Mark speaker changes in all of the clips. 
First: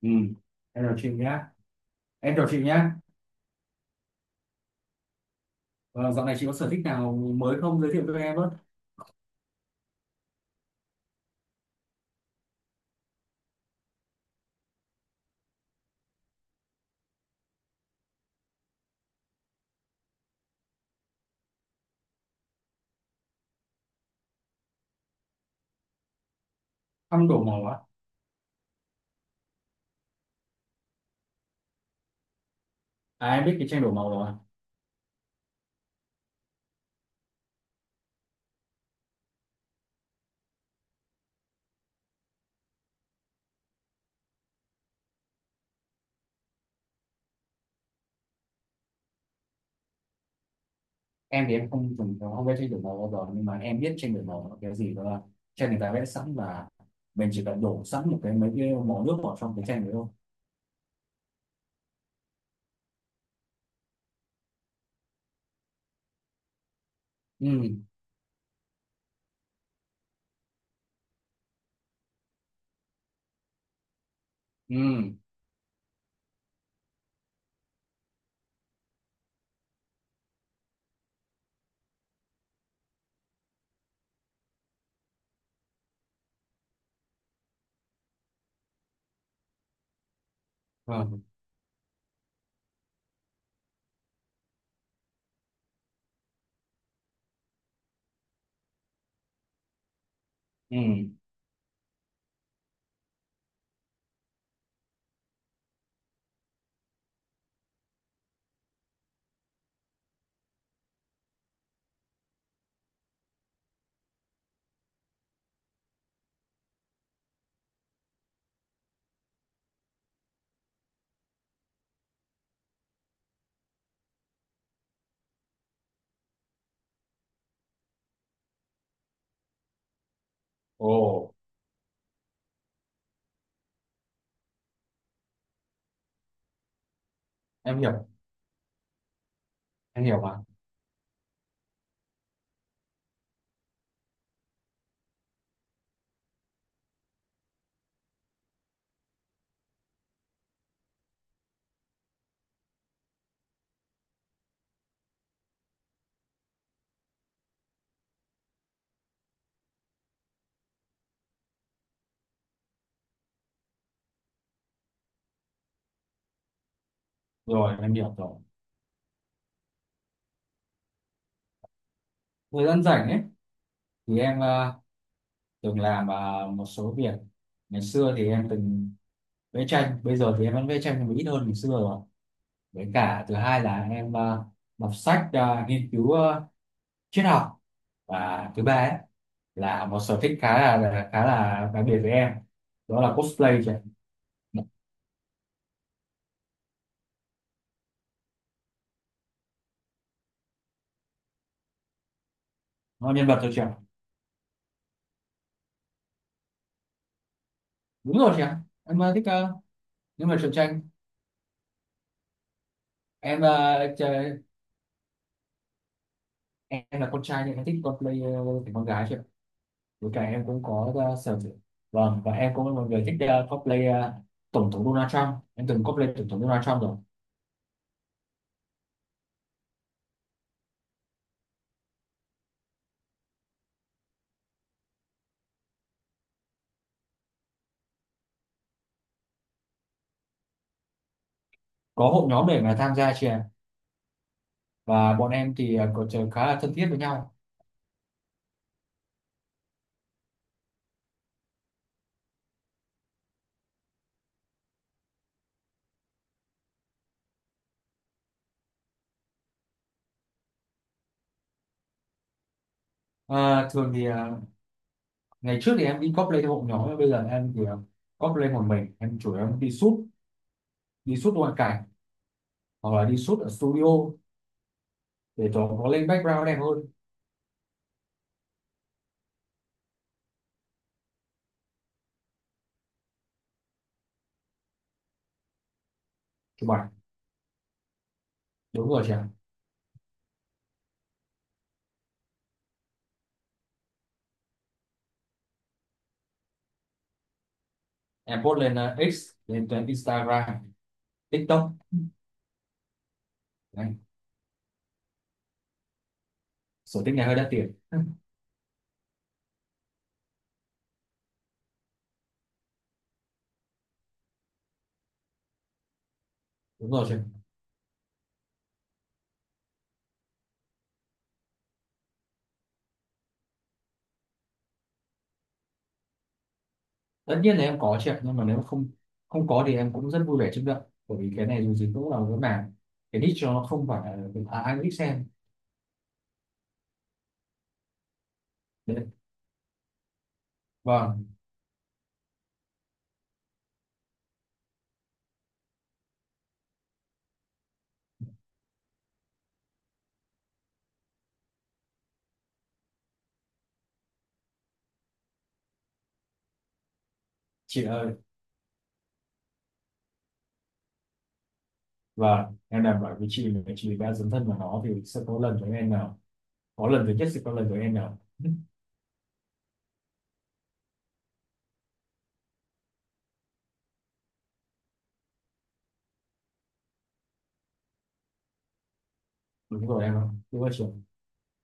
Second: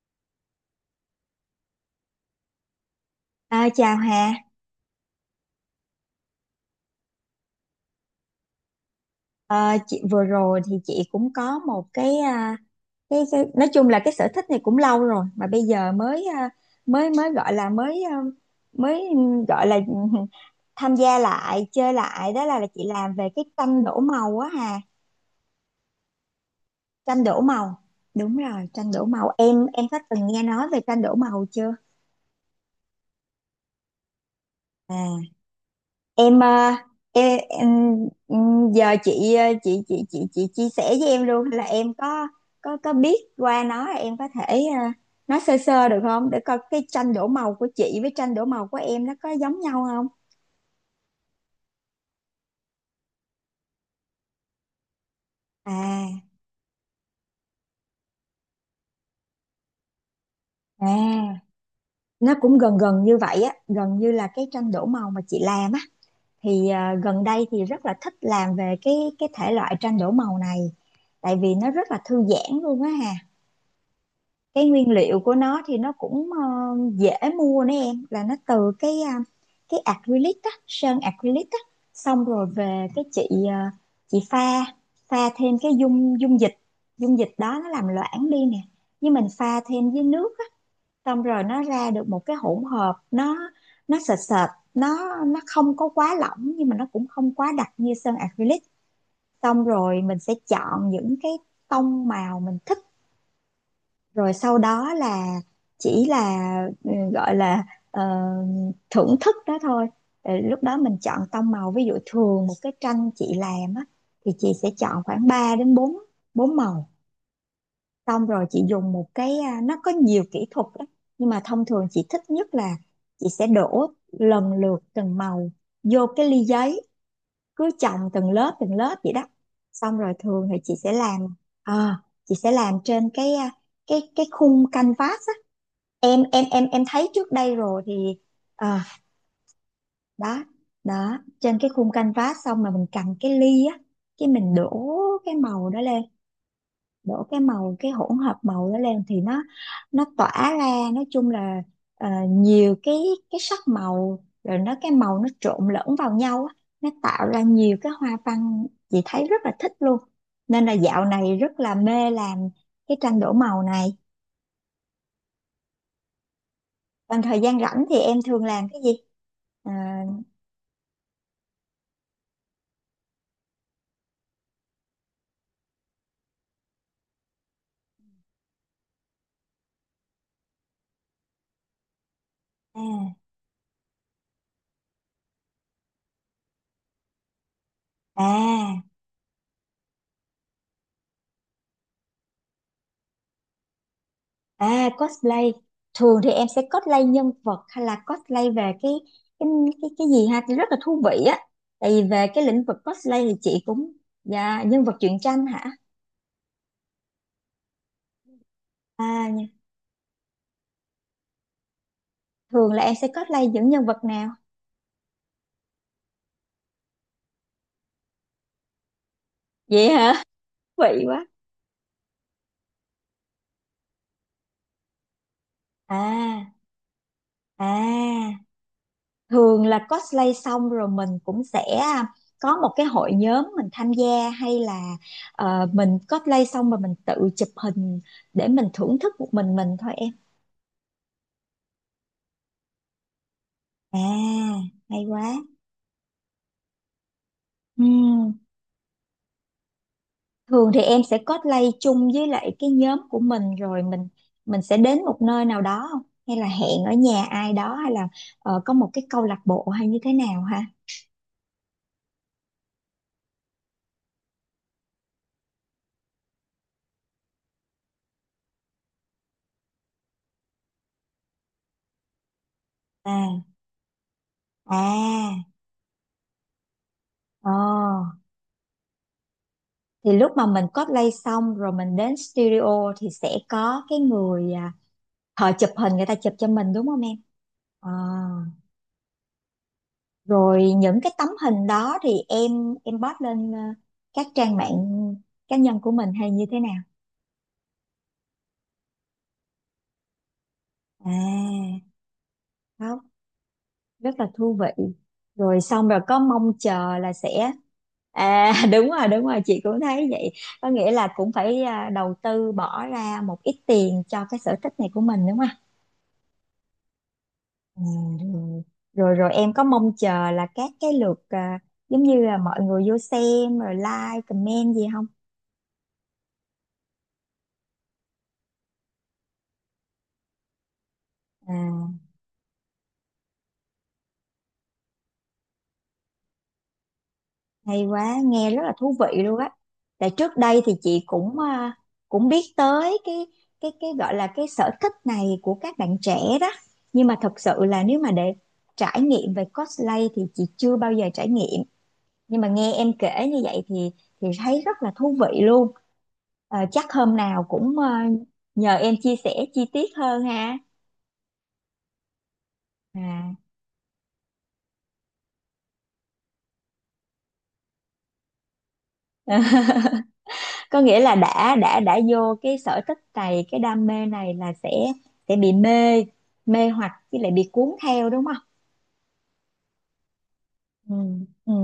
Speaker 1: Ừ, em chào chị nhá. Em chào chị nhá.
Speaker 2: Chào Hà.
Speaker 1: Ờ, dạo này chị có sở thích nào mới không? Giới thiệu cho em với?
Speaker 2: Ờ, chị vừa rồi thì chị cũng có một cái, nói chung là cái sở thích này cũng lâu rồi mà bây giờ mới à, mới mới gọi là mới à, mới ừ, gọi là tham gia lại, chơi lại, đó là chị làm về cái tranh đổ màu á Hà, tranh
Speaker 1: Thăm
Speaker 2: đổ
Speaker 1: đổ màu
Speaker 2: màu.
Speaker 1: á.
Speaker 2: Đúng rồi, tranh đổ màu. Em có từng nghe nói về tranh đổ màu chưa?
Speaker 1: À, em biết cái tranh đổ màu rồi.
Speaker 2: À, em ờ, em ừ, giờ chị ờ, chị chia sẻ với em luôn là em có có biết qua nó, em có thể ờ, nói sơ sơ được không, để coi cái tranh đổ màu của chị với tranh đổ màu của em nó có giống nhau không.
Speaker 1: Em thì em không vẽ tranh đổ màu bao giờ, nhưng mà em biết tranh đổ màu là cái gì đó, là tranh người ta vẽ
Speaker 2: À
Speaker 1: sẵn và mình chỉ cần đổ sẵn một cái mấy cái màu nước vào trong cái tranh đấy thôi.
Speaker 2: à, nó cũng gần gần như vậy á, gần như là cái tranh đổ màu mà chị làm á, thì gần đây thì
Speaker 1: Ừ,
Speaker 2: rất là thích làm về cái thể loại tranh đổ màu này, tại vì nó rất là thư giãn luôn á. Cái nguyên
Speaker 1: ừ,
Speaker 2: liệu của nó thì nó cũng dễ mua nữa em, là nó từ cái acrylic á, sơn acrylic á, xong rồi về cái chị ờ, chị pha, pha thêm cái dung dung dịch, dung dịch đó nó làm loãng đi nè, nhưng mình pha thêm với nước á, xong
Speaker 1: vâng,
Speaker 2: rồi nó ra được một cái hỗn hợp nó sệt sệt, nó không có quá lỏng nhưng mà nó cũng không quá đặc như sơn acrylic. Xong rồi mình sẽ
Speaker 1: ừ.
Speaker 2: chọn những cái tông màu mình thích, rồi sau đó là chỉ là ừ, gọi là ờ, thưởng thức đó thôi. Ờ, lúc đó mình chọn tông màu, ví dụ thường một cái tranh chị làm á thì chị sẽ chọn khoảng 3 đến bốn, bốn màu, xong rồi chị dùng một nó có nhiều kỹ thuật đó, nhưng mà thông thường chị thích nhất là chị sẽ đổ lần lượt từng màu vô cái ly giấy, cứ chồng từng lớp vậy đó, xong rồi thường thì chị sẽ
Speaker 1: Ồ,
Speaker 2: làm à, chị sẽ làm trên cái à, cái cái khung canvas á, em thấy trước đây
Speaker 1: em
Speaker 2: rồi
Speaker 1: hiểu,
Speaker 2: thì à,
Speaker 1: em hiểu mà.
Speaker 2: đó, đó, trên cái khung canvas xong rồi mình cầm cái ly á, cái mình đổ cái màu đó lên, đổ cái màu, cái hỗn hợp màu đó lên thì nó tỏa ra, nói chung là nhiều cái sắc màu, rồi nó cái màu nó trộn lẫn vào nhau á, nó tạo ra nhiều cái hoa văn, chị thấy rất là thích luôn, nên là dạo này rất là mê làm cái tranh đổ màu này. Còn thời gian
Speaker 1: Rồi,
Speaker 2: rảnh
Speaker 1: em
Speaker 2: thì
Speaker 1: hiểu
Speaker 2: em
Speaker 1: rồi.
Speaker 2: thường làm cái gì? Ờ,
Speaker 1: Thời gian rảnh ấy thì em từng làm một số việc. Ngày xưa thì em từng vẽ tranh, bây giờ thì em vẫn vẽ tranh nhưng mà ít hơn ngày xưa rồi.
Speaker 2: à,
Speaker 1: Với cả thứ hai là em đọc sách, nghiên cứu triết học. Và thứ ba
Speaker 2: à.
Speaker 1: ấy, là một sở thích khá là đặc biệt với em, đó là cosplay chị ạ.
Speaker 2: À, cosplay. Thường thì em sẽ cosplay nhân vật hay là cosplay về cái, cái gì ha, thì rất là thú vị á, tại vì về cái lĩnh vực
Speaker 1: Nó
Speaker 2: cosplay
Speaker 1: nhân
Speaker 2: thì
Speaker 1: vật thôi chị
Speaker 2: chị
Speaker 1: ạ.
Speaker 2: cũng. Dạ, nhân vật truyện tranh hả?
Speaker 1: Đúng rồi chị ạ. Em thích
Speaker 2: À nhưng-
Speaker 1: nhân vật truyện tranh.
Speaker 2: thường là em sẽ
Speaker 1: em
Speaker 2: cosplay những nhân
Speaker 1: ờ,
Speaker 2: vật nào?
Speaker 1: chơi- em là con trai nên em thích cosplay con gái chị ạ.
Speaker 2: Vậy
Speaker 1: Bữa
Speaker 2: hả?
Speaker 1: cả em cũng
Speaker 2: Thú
Speaker 1: có
Speaker 2: vị quá.
Speaker 1: sở... Vâng, và em cũng là một người thích cosplay, tổng thống Donald Trump. Em từng cosplay tổng thống
Speaker 2: À,
Speaker 1: Donald Trump rồi.
Speaker 2: à, thường là cosplay xong rồi mình cũng sẽ có một cái hội nhóm mình tham gia, hay là mình cosplay xong rồi mình tự chụp hình để mình thưởng thức một mình thôi em.
Speaker 1: Có hội nhóm để mà tham gia chị ạ.
Speaker 2: À, hay
Speaker 1: Và
Speaker 2: quá.
Speaker 1: bọn em thì có trở khá là thân thiết với nhau.
Speaker 2: Ừm, Thường thì em sẽ cosplay chung với lại cái nhóm của mình, rồi mình sẽ đến một nơi nào đó không? Hay là hẹn ở nhà ai đó, hay là có một cái câu lạc bộ, hay như thế nào ha?
Speaker 1: Ờ, thường thì ngày trước thì em đi cosplay theo hội nhóm, nhưng bây giờ em thì cosplay một mình. Em chủ yếu em đi shoot, đi shoot ngoại cảnh hoặc là đi shoot
Speaker 2: À,
Speaker 1: ở studio
Speaker 2: à,
Speaker 1: để cho nó lên background đẹp hơn.
Speaker 2: ờ. Thì lúc mà mình cosplay xong rồi mình đến studio thì sẽ có cái người họ chụp hình, người ta chụp cho
Speaker 1: Chụp
Speaker 2: mình đúng
Speaker 1: ảnh.
Speaker 2: không em? Ờ.
Speaker 1: Đúng rồi chị ạ.
Speaker 2: Rồi những cái tấm hình đó thì em post lên các trang mạng cá nhân của mình hay như thế nào?
Speaker 1: Em post lên X, lên Instagram, TikTok.
Speaker 2: À. Không.
Speaker 1: Đấy,
Speaker 2: Rất là thú vị. Rồi xong rồi có mong chờ
Speaker 1: sở
Speaker 2: là
Speaker 1: thích này hơi đắt
Speaker 2: sẽ.
Speaker 1: tiền
Speaker 2: À, đúng rồi, đúng rồi, chị cũng thấy vậy, có nghĩa là cũng phải đầu tư bỏ ra một ít tiền cho cái sở thích này của mình đúng không?
Speaker 1: đúng rồi chị ạ.
Speaker 2: À, rồi. Rồi rồi, em có mong chờ là các cái lượt giống như là mọi người vô xem rồi like comment gì không?
Speaker 1: Tất nhiên là em có chị ạ, nhưng mà nếu mà không không có thì em cũng rất vui vẻ chấp nhận. Bởi vì cái này dù gì
Speaker 2: À,
Speaker 1: cũng là một cái mảng, cái niche cho nó, không phải là ai cũng thích xem.
Speaker 2: hay quá, nghe rất là thú
Speaker 1: Đấy.
Speaker 2: vị luôn á. Tại trước đây thì chị
Speaker 1: Vâng.
Speaker 2: cũng cũng biết tới cái gọi là cái sở thích này của các bạn trẻ đó. Nhưng mà thật sự là nếu mà để trải nghiệm về cosplay thì chị chưa bao giờ trải nghiệm. Nhưng mà nghe em kể như vậy thì thấy rất là thú vị luôn. Ờ, chắc hôm nào cũng
Speaker 1: Chị ơi,
Speaker 2: nhờ em chia sẻ chi tiết hơn ha.
Speaker 1: và em đảm bảo với
Speaker 2: À.
Speaker 1: chị là chị đã dấn thân vào nó thì sẽ có lần với em nào, có lần với nhất sẽ có lần với em nào
Speaker 2: Có nghĩa là đã vô cái sở thích này, cái đam mê này là sẽ bị mê, mê hoặc với lại bị cuốn theo đúng không?
Speaker 1: đúng rồi em ạ, đúng rồi chị ạ.
Speaker 2: Ừ, ừ.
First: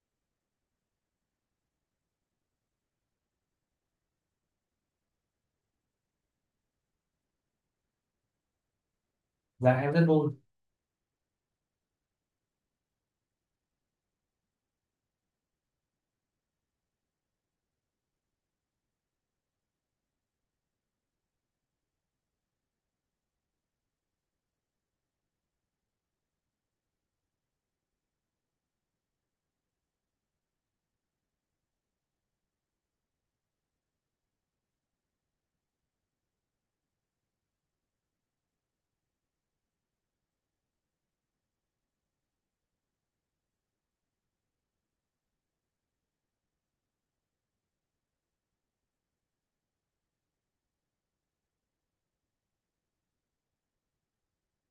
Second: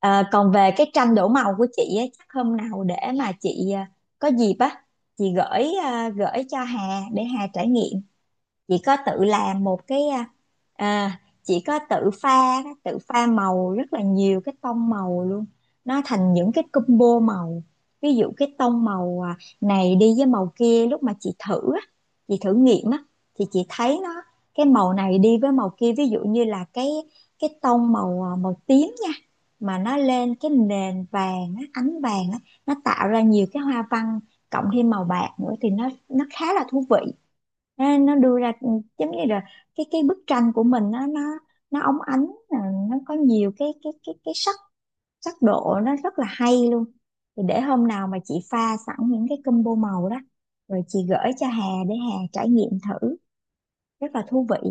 Speaker 2: À, còn về cái tranh đổ màu của chị á, chắc hôm nào để mà chị có dịp á, chị gửi gửi cho Hà để Hà trải nghiệm. Chị có tự làm
Speaker 1: Dạ
Speaker 2: một
Speaker 1: em rất vui.
Speaker 2: chị có tự pha, tự pha màu rất là nhiều cái tông màu luôn, nó thành những cái combo màu, ví dụ cái tông màu này đi với màu kia, lúc mà chị thử á, chị thử nghiệm á, thì chị thấy nó, cái màu này đi với màu kia, ví dụ như là cái tông màu màu tím nha, mà nó lên cái nền vàng á, ánh vàng á, nó tạo ra nhiều cái hoa văn, cộng thêm màu bạc nữa thì nó khá là thú vị, nó đưa ra giống như là cái bức tranh của mình nó óng ánh nó có nhiều cái sắc, sắc độ nó rất là hay luôn. Thì để hôm nào mà chị pha sẵn những cái combo màu đó, rồi chị gửi cho Hà để Hà trải nghiệm thử, rất là thú vị.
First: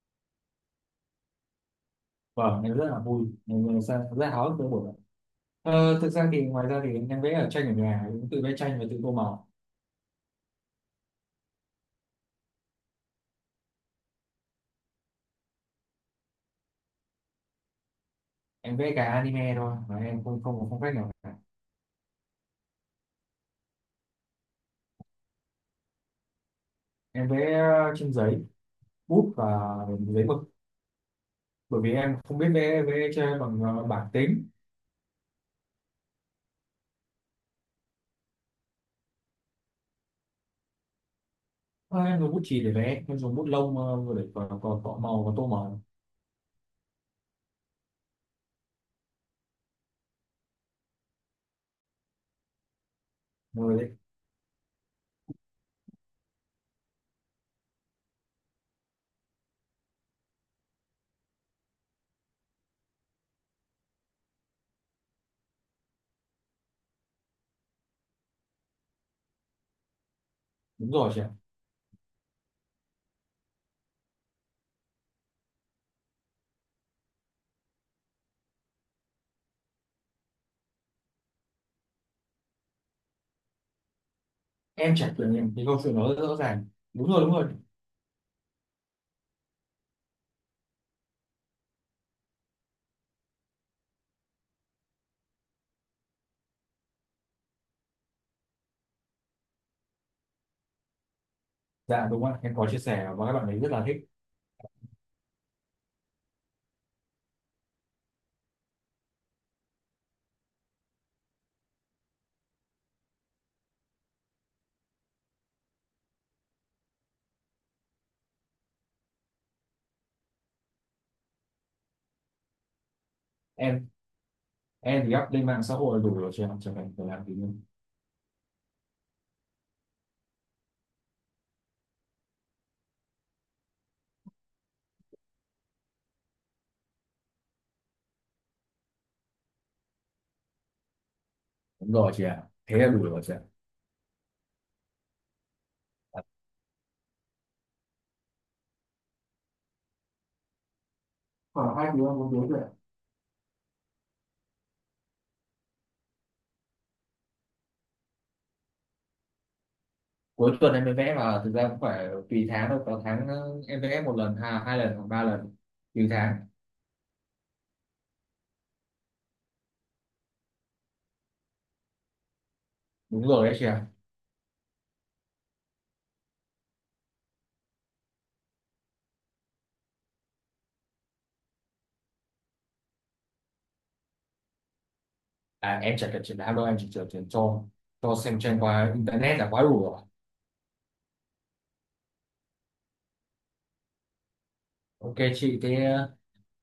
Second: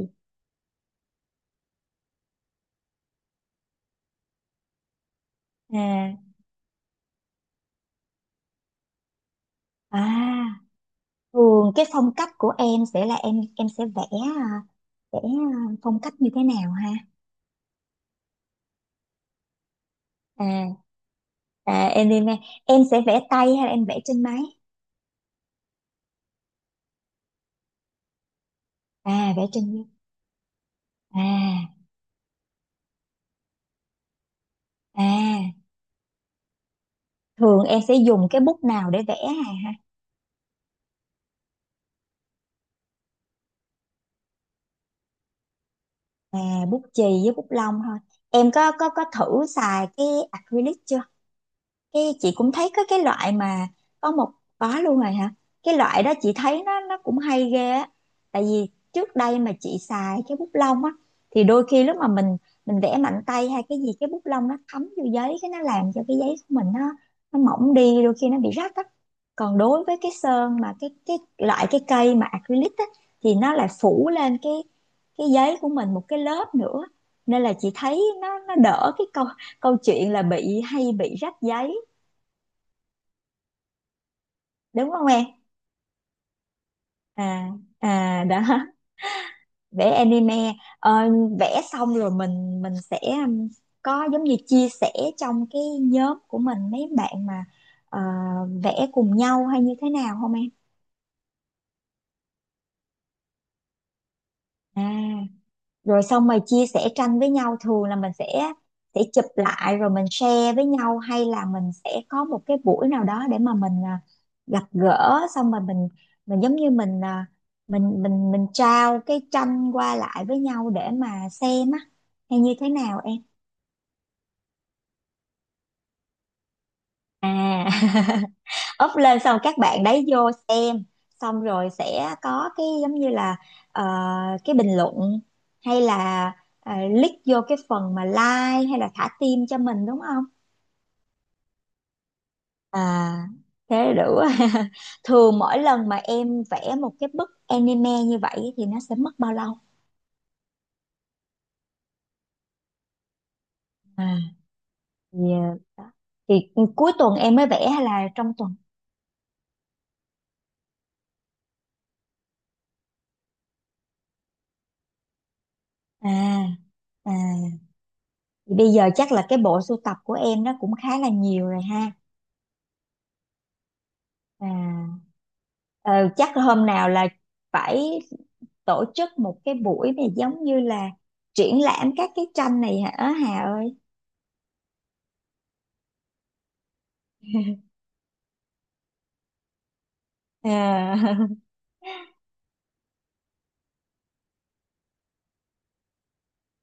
Speaker 1: Vâng, em rất là vui, em rất, rất háo hức với buổi này. Ờ, thực
Speaker 2: À,
Speaker 1: ra thì ngoài ra thì em vẽ ở tranh ở nhà, cũng tự vẽ tranh và tự tô màu.
Speaker 2: à, thường cái phong cách của em sẽ là em sẽ vẽ, à, vẽ phong cách như thế nào ha?
Speaker 1: Em vẽ cả anime thôi, mà em không không
Speaker 2: À,
Speaker 1: không phép nào cả.
Speaker 2: à, em đi nghe, em sẽ vẽ tay hay là em vẽ trên máy?
Speaker 1: Em vẽ trên giấy,
Speaker 2: À,
Speaker 1: bút
Speaker 2: vẽ
Speaker 1: và
Speaker 2: trên.
Speaker 1: giấy mực,
Speaker 2: À.
Speaker 1: bởi vì em không biết vẽ, vẽ tre bằng bảng tính.
Speaker 2: À, thường em sẽ dùng cái bút nào để vẽ hả?
Speaker 1: Thôi, em dùng bút chì để vẽ, em dùng bút lông, vừa để cọ màu và tô màu.
Speaker 2: À, bút chì với bút lông thôi. Em có có thử xài cái acrylic chưa? Cái chị cũng thấy có cái loại mà,
Speaker 1: Rồi đấy,
Speaker 2: có một, có luôn rồi hả? Cái loại đó chị thấy nó cũng hay ghê á, tại vì trước đây mà chị xài cái bút lông á, thì đôi khi lúc mà mình vẽ mạnh tay hay cái gì, cái bút lông nó thấm vô giấy, cái nó làm cho cái giấy của mình nó mỏng đi, đôi khi nó bị rách á. Còn đối với cái sơn, mà cái
Speaker 1: đúng rồi
Speaker 2: cái
Speaker 1: chị ạ.
Speaker 2: loại cái cây mà acrylic á, thì nó lại phủ lên cái giấy của mình một cái lớp nữa, nên là chị thấy nó đỡ cái câu, câu chuyện là bị hay bị rách giấy, đúng
Speaker 1: Em
Speaker 2: không
Speaker 1: trải
Speaker 2: em?
Speaker 1: nghiệm những cái câu chuyện đó rất rõ ràng. Đúng rồi, đúng
Speaker 2: À,
Speaker 1: rồi.
Speaker 2: à, đó. Vẽ anime, ờ, vẽ xong rồi mình sẽ có giống như chia sẻ trong cái nhóm của mình, mấy bạn mà ờ, vẽ cùng nhau hay như thế nào không em?
Speaker 1: Dạ đúng rồi, em có chia sẻ và các bạn ấy rất là thích.
Speaker 2: À, rồi xong, mà chia sẻ tranh với nhau thường là mình sẽ chụp lại rồi mình share với nhau, hay là mình sẽ có một cái buổi nào đó để mà mình gặp gỡ, xong rồi mình giống như mình mình trao cái tranh qua lại với nhau để mà xem á, hay như thế nào em?
Speaker 1: Em em thì up lên mạng xã hội là đủ rồi chị ạ, chẳng cần phải làm gì nữa.
Speaker 2: À. Up lên xong các bạn đấy vô xem, xong rồi sẽ có cái giống như là ờ, cái bình luận, hay là click vô cái phần mà like hay là thả tim cho mình, đúng không?
Speaker 1: Đúng rồi chị ạ, thế
Speaker 2: À,
Speaker 1: là đủ rồi chị ạ.
Speaker 2: thế là đủ. Thường mỗi lần mà em vẽ một cái bức anime như vậy thì nó sẽ mất bao lâu?
Speaker 1: Khoảng hai tiếng muốn đối rồi ạ.
Speaker 2: À, thì, ờ, đó. Thì cuối tuần em mới vẽ hay là trong tuần?
Speaker 1: Cuối tuần em mới vẽ, mà thực ra cũng phải tùy tháng. Đâu có tháng em vẽ một lần, hai lần hoặc ba lần, tùy
Speaker 2: À,
Speaker 1: tháng.
Speaker 2: à, thì bây giờ chắc là cái bộ sưu tập của em nó cũng khá là nhiều rồi ha.
Speaker 1: Đúng rồi đấy chị ạ.
Speaker 2: À. Ờ, chắc là hôm nào là phải tổ chức một cái buổi này, giống như là triển lãm các cái tranh này hả Hà ơi?
Speaker 1: À, em chỉ cần chuyển alo, em chỉ cần chuyển cho xem trên qua internet là quá đủ rồi.
Speaker 2: À.
Speaker 1: OK chị. Thế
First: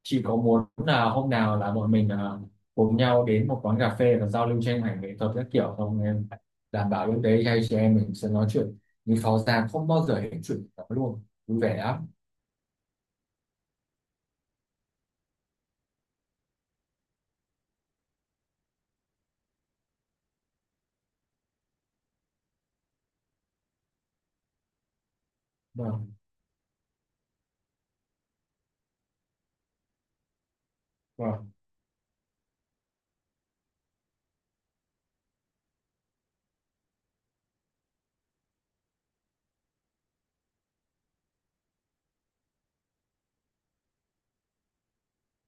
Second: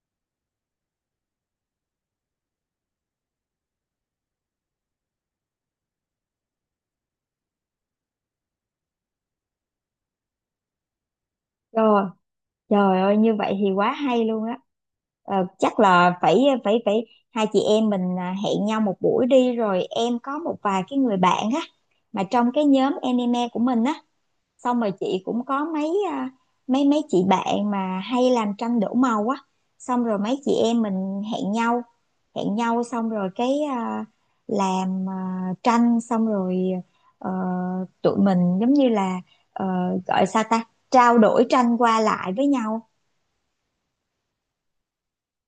Speaker 1: chị có muốn là hôm nào là bọn mình cùng nhau đến một quán cà phê và giao lưu tranh ảnh nghệ thuật các kiểu không em? Đảm bảo lúc đấy hai chị em mình sẽ nói chuyện, nhưng pháo ra không bao giờ hết chuyện cả, luôn vui vẻ
Speaker 2: Rồi,
Speaker 1: lắm.
Speaker 2: trời ơi, như vậy thì quá hay luôn á. Ờ, chắc là phải phải phải hai chị em mình hẹn nhau một buổi đi, rồi em có một vài cái người bạn á mà trong cái nhóm anime của mình á, xong rồi chị cũng có mấy
Speaker 1: Vâng,
Speaker 2: mấy mấy chị bạn mà hay làm tranh đổ màu á, xong rồi mấy chị em mình
Speaker 1: vâng.
Speaker 2: hẹn nhau, hẹn nhau xong rồi cái làm tranh xong rồi ờ, tụi mình giống như là ờ, gọi sao ta, trao đổi tranh qua lại với nhau,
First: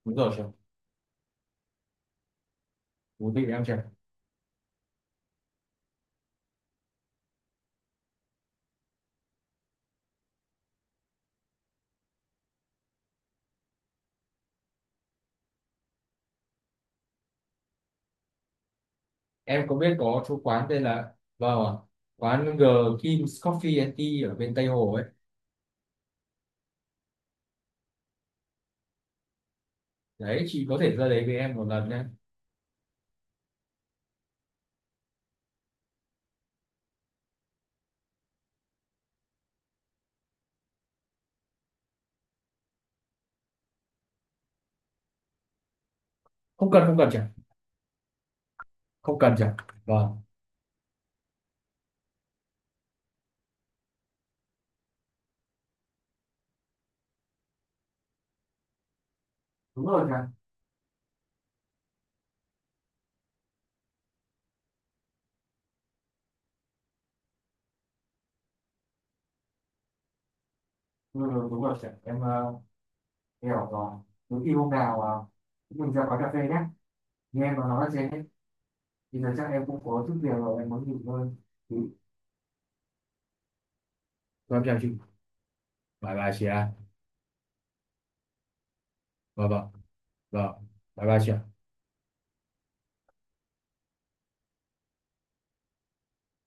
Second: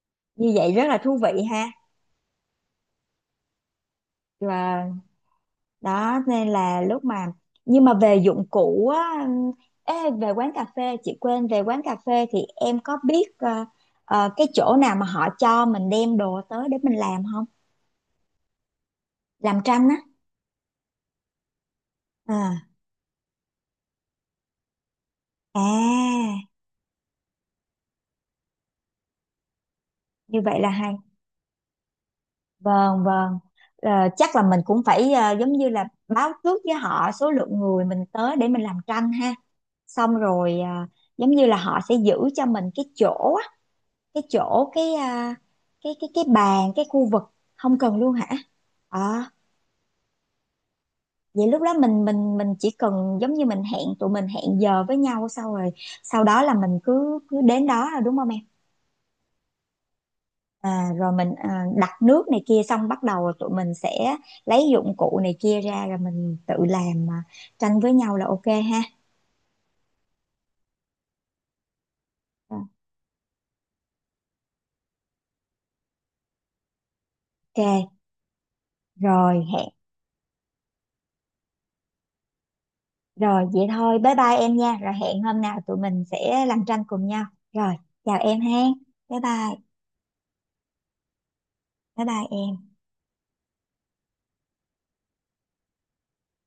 Speaker 1: Đúng rồi chị.
Speaker 2: như vậy rất là thú vị ha.
Speaker 1: Thú vị em chị.
Speaker 2: Và đó, nên là lúc mà, nhưng mà về dụng cụ á, ê, về quán cà phê chị quên, về quán cà phê thì em có biết cái chỗ nào mà họ cho mình đem đồ tới để mình làm không, làm
Speaker 1: Em có
Speaker 2: tranh á.
Speaker 1: biết có chỗ quán tên là, vâng ạ, quán G,
Speaker 2: À,
Speaker 1: Kim's Coffee and Tea ở bên Tây Hồ ấy.
Speaker 2: à, như
Speaker 1: Đấy,
Speaker 2: vậy
Speaker 1: chị
Speaker 2: là
Speaker 1: có
Speaker 2: hay.
Speaker 1: thể ra đấy với em một lần nhé.
Speaker 2: Vâng vâng. Ờ, chắc là mình cũng phải giống như là báo trước với họ số lượng người mình tới để mình làm tranh ha, xong rồi giống như là họ sẽ giữ cho mình cái chỗ, cái chỗ cái
Speaker 1: Không
Speaker 2: bàn,
Speaker 1: cần,
Speaker 2: cái
Speaker 1: không cần
Speaker 2: khu
Speaker 1: chị
Speaker 2: vực.
Speaker 1: ạ.
Speaker 2: Không cần luôn hả?
Speaker 1: Không
Speaker 2: À,
Speaker 1: cần chị ạ. Vâng.
Speaker 2: vậy lúc đó mình chỉ cần giống như mình hẹn, tụi mình hẹn giờ với nhau, sau rồi sau đó là mình cứ cứ đến đó rồi đúng không em?
Speaker 1: Đúng rồi cả.
Speaker 2: À, rồi mình đặt nước này kia xong, bắt đầu là tụi mình sẽ lấy dụng cụ này kia ra, rồi mình tự làm tranh với nhau là ok ha.
Speaker 1: Ừ, đúng rồi, đúng rồi chị ạ. Em
Speaker 2: Ờ,
Speaker 1: hiểu rồi. Nếu khi hôm nào chúng mình ra quán cà phê nhé. Nghe em nó nói là
Speaker 2: ok,
Speaker 1: trên ấy thì thật ra
Speaker 2: rồi
Speaker 1: em
Speaker 2: hẹn.
Speaker 1: cũng có chút việc, rồi em muốn nghỉ ngơi thì.
Speaker 2: Rồi vậy thôi, bye bye em
Speaker 1: Vâng,
Speaker 2: nha,
Speaker 1: chào chị.
Speaker 2: rồi hẹn hôm nào tụi mình
Speaker 1: Bye bye
Speaker 2: sẽ
Speaker 1: chị
Speaker 2: làm
Speaker 1: ạ.
Speaker 2: tranh cùng nhau. Rồi, chào em ha, bye
Speaker 1: Vâng,
Speaker 2: bye.
Speaker 1: vâng. Vâng. Bye bye chị ạ.
Speaker 2: Bye bye em.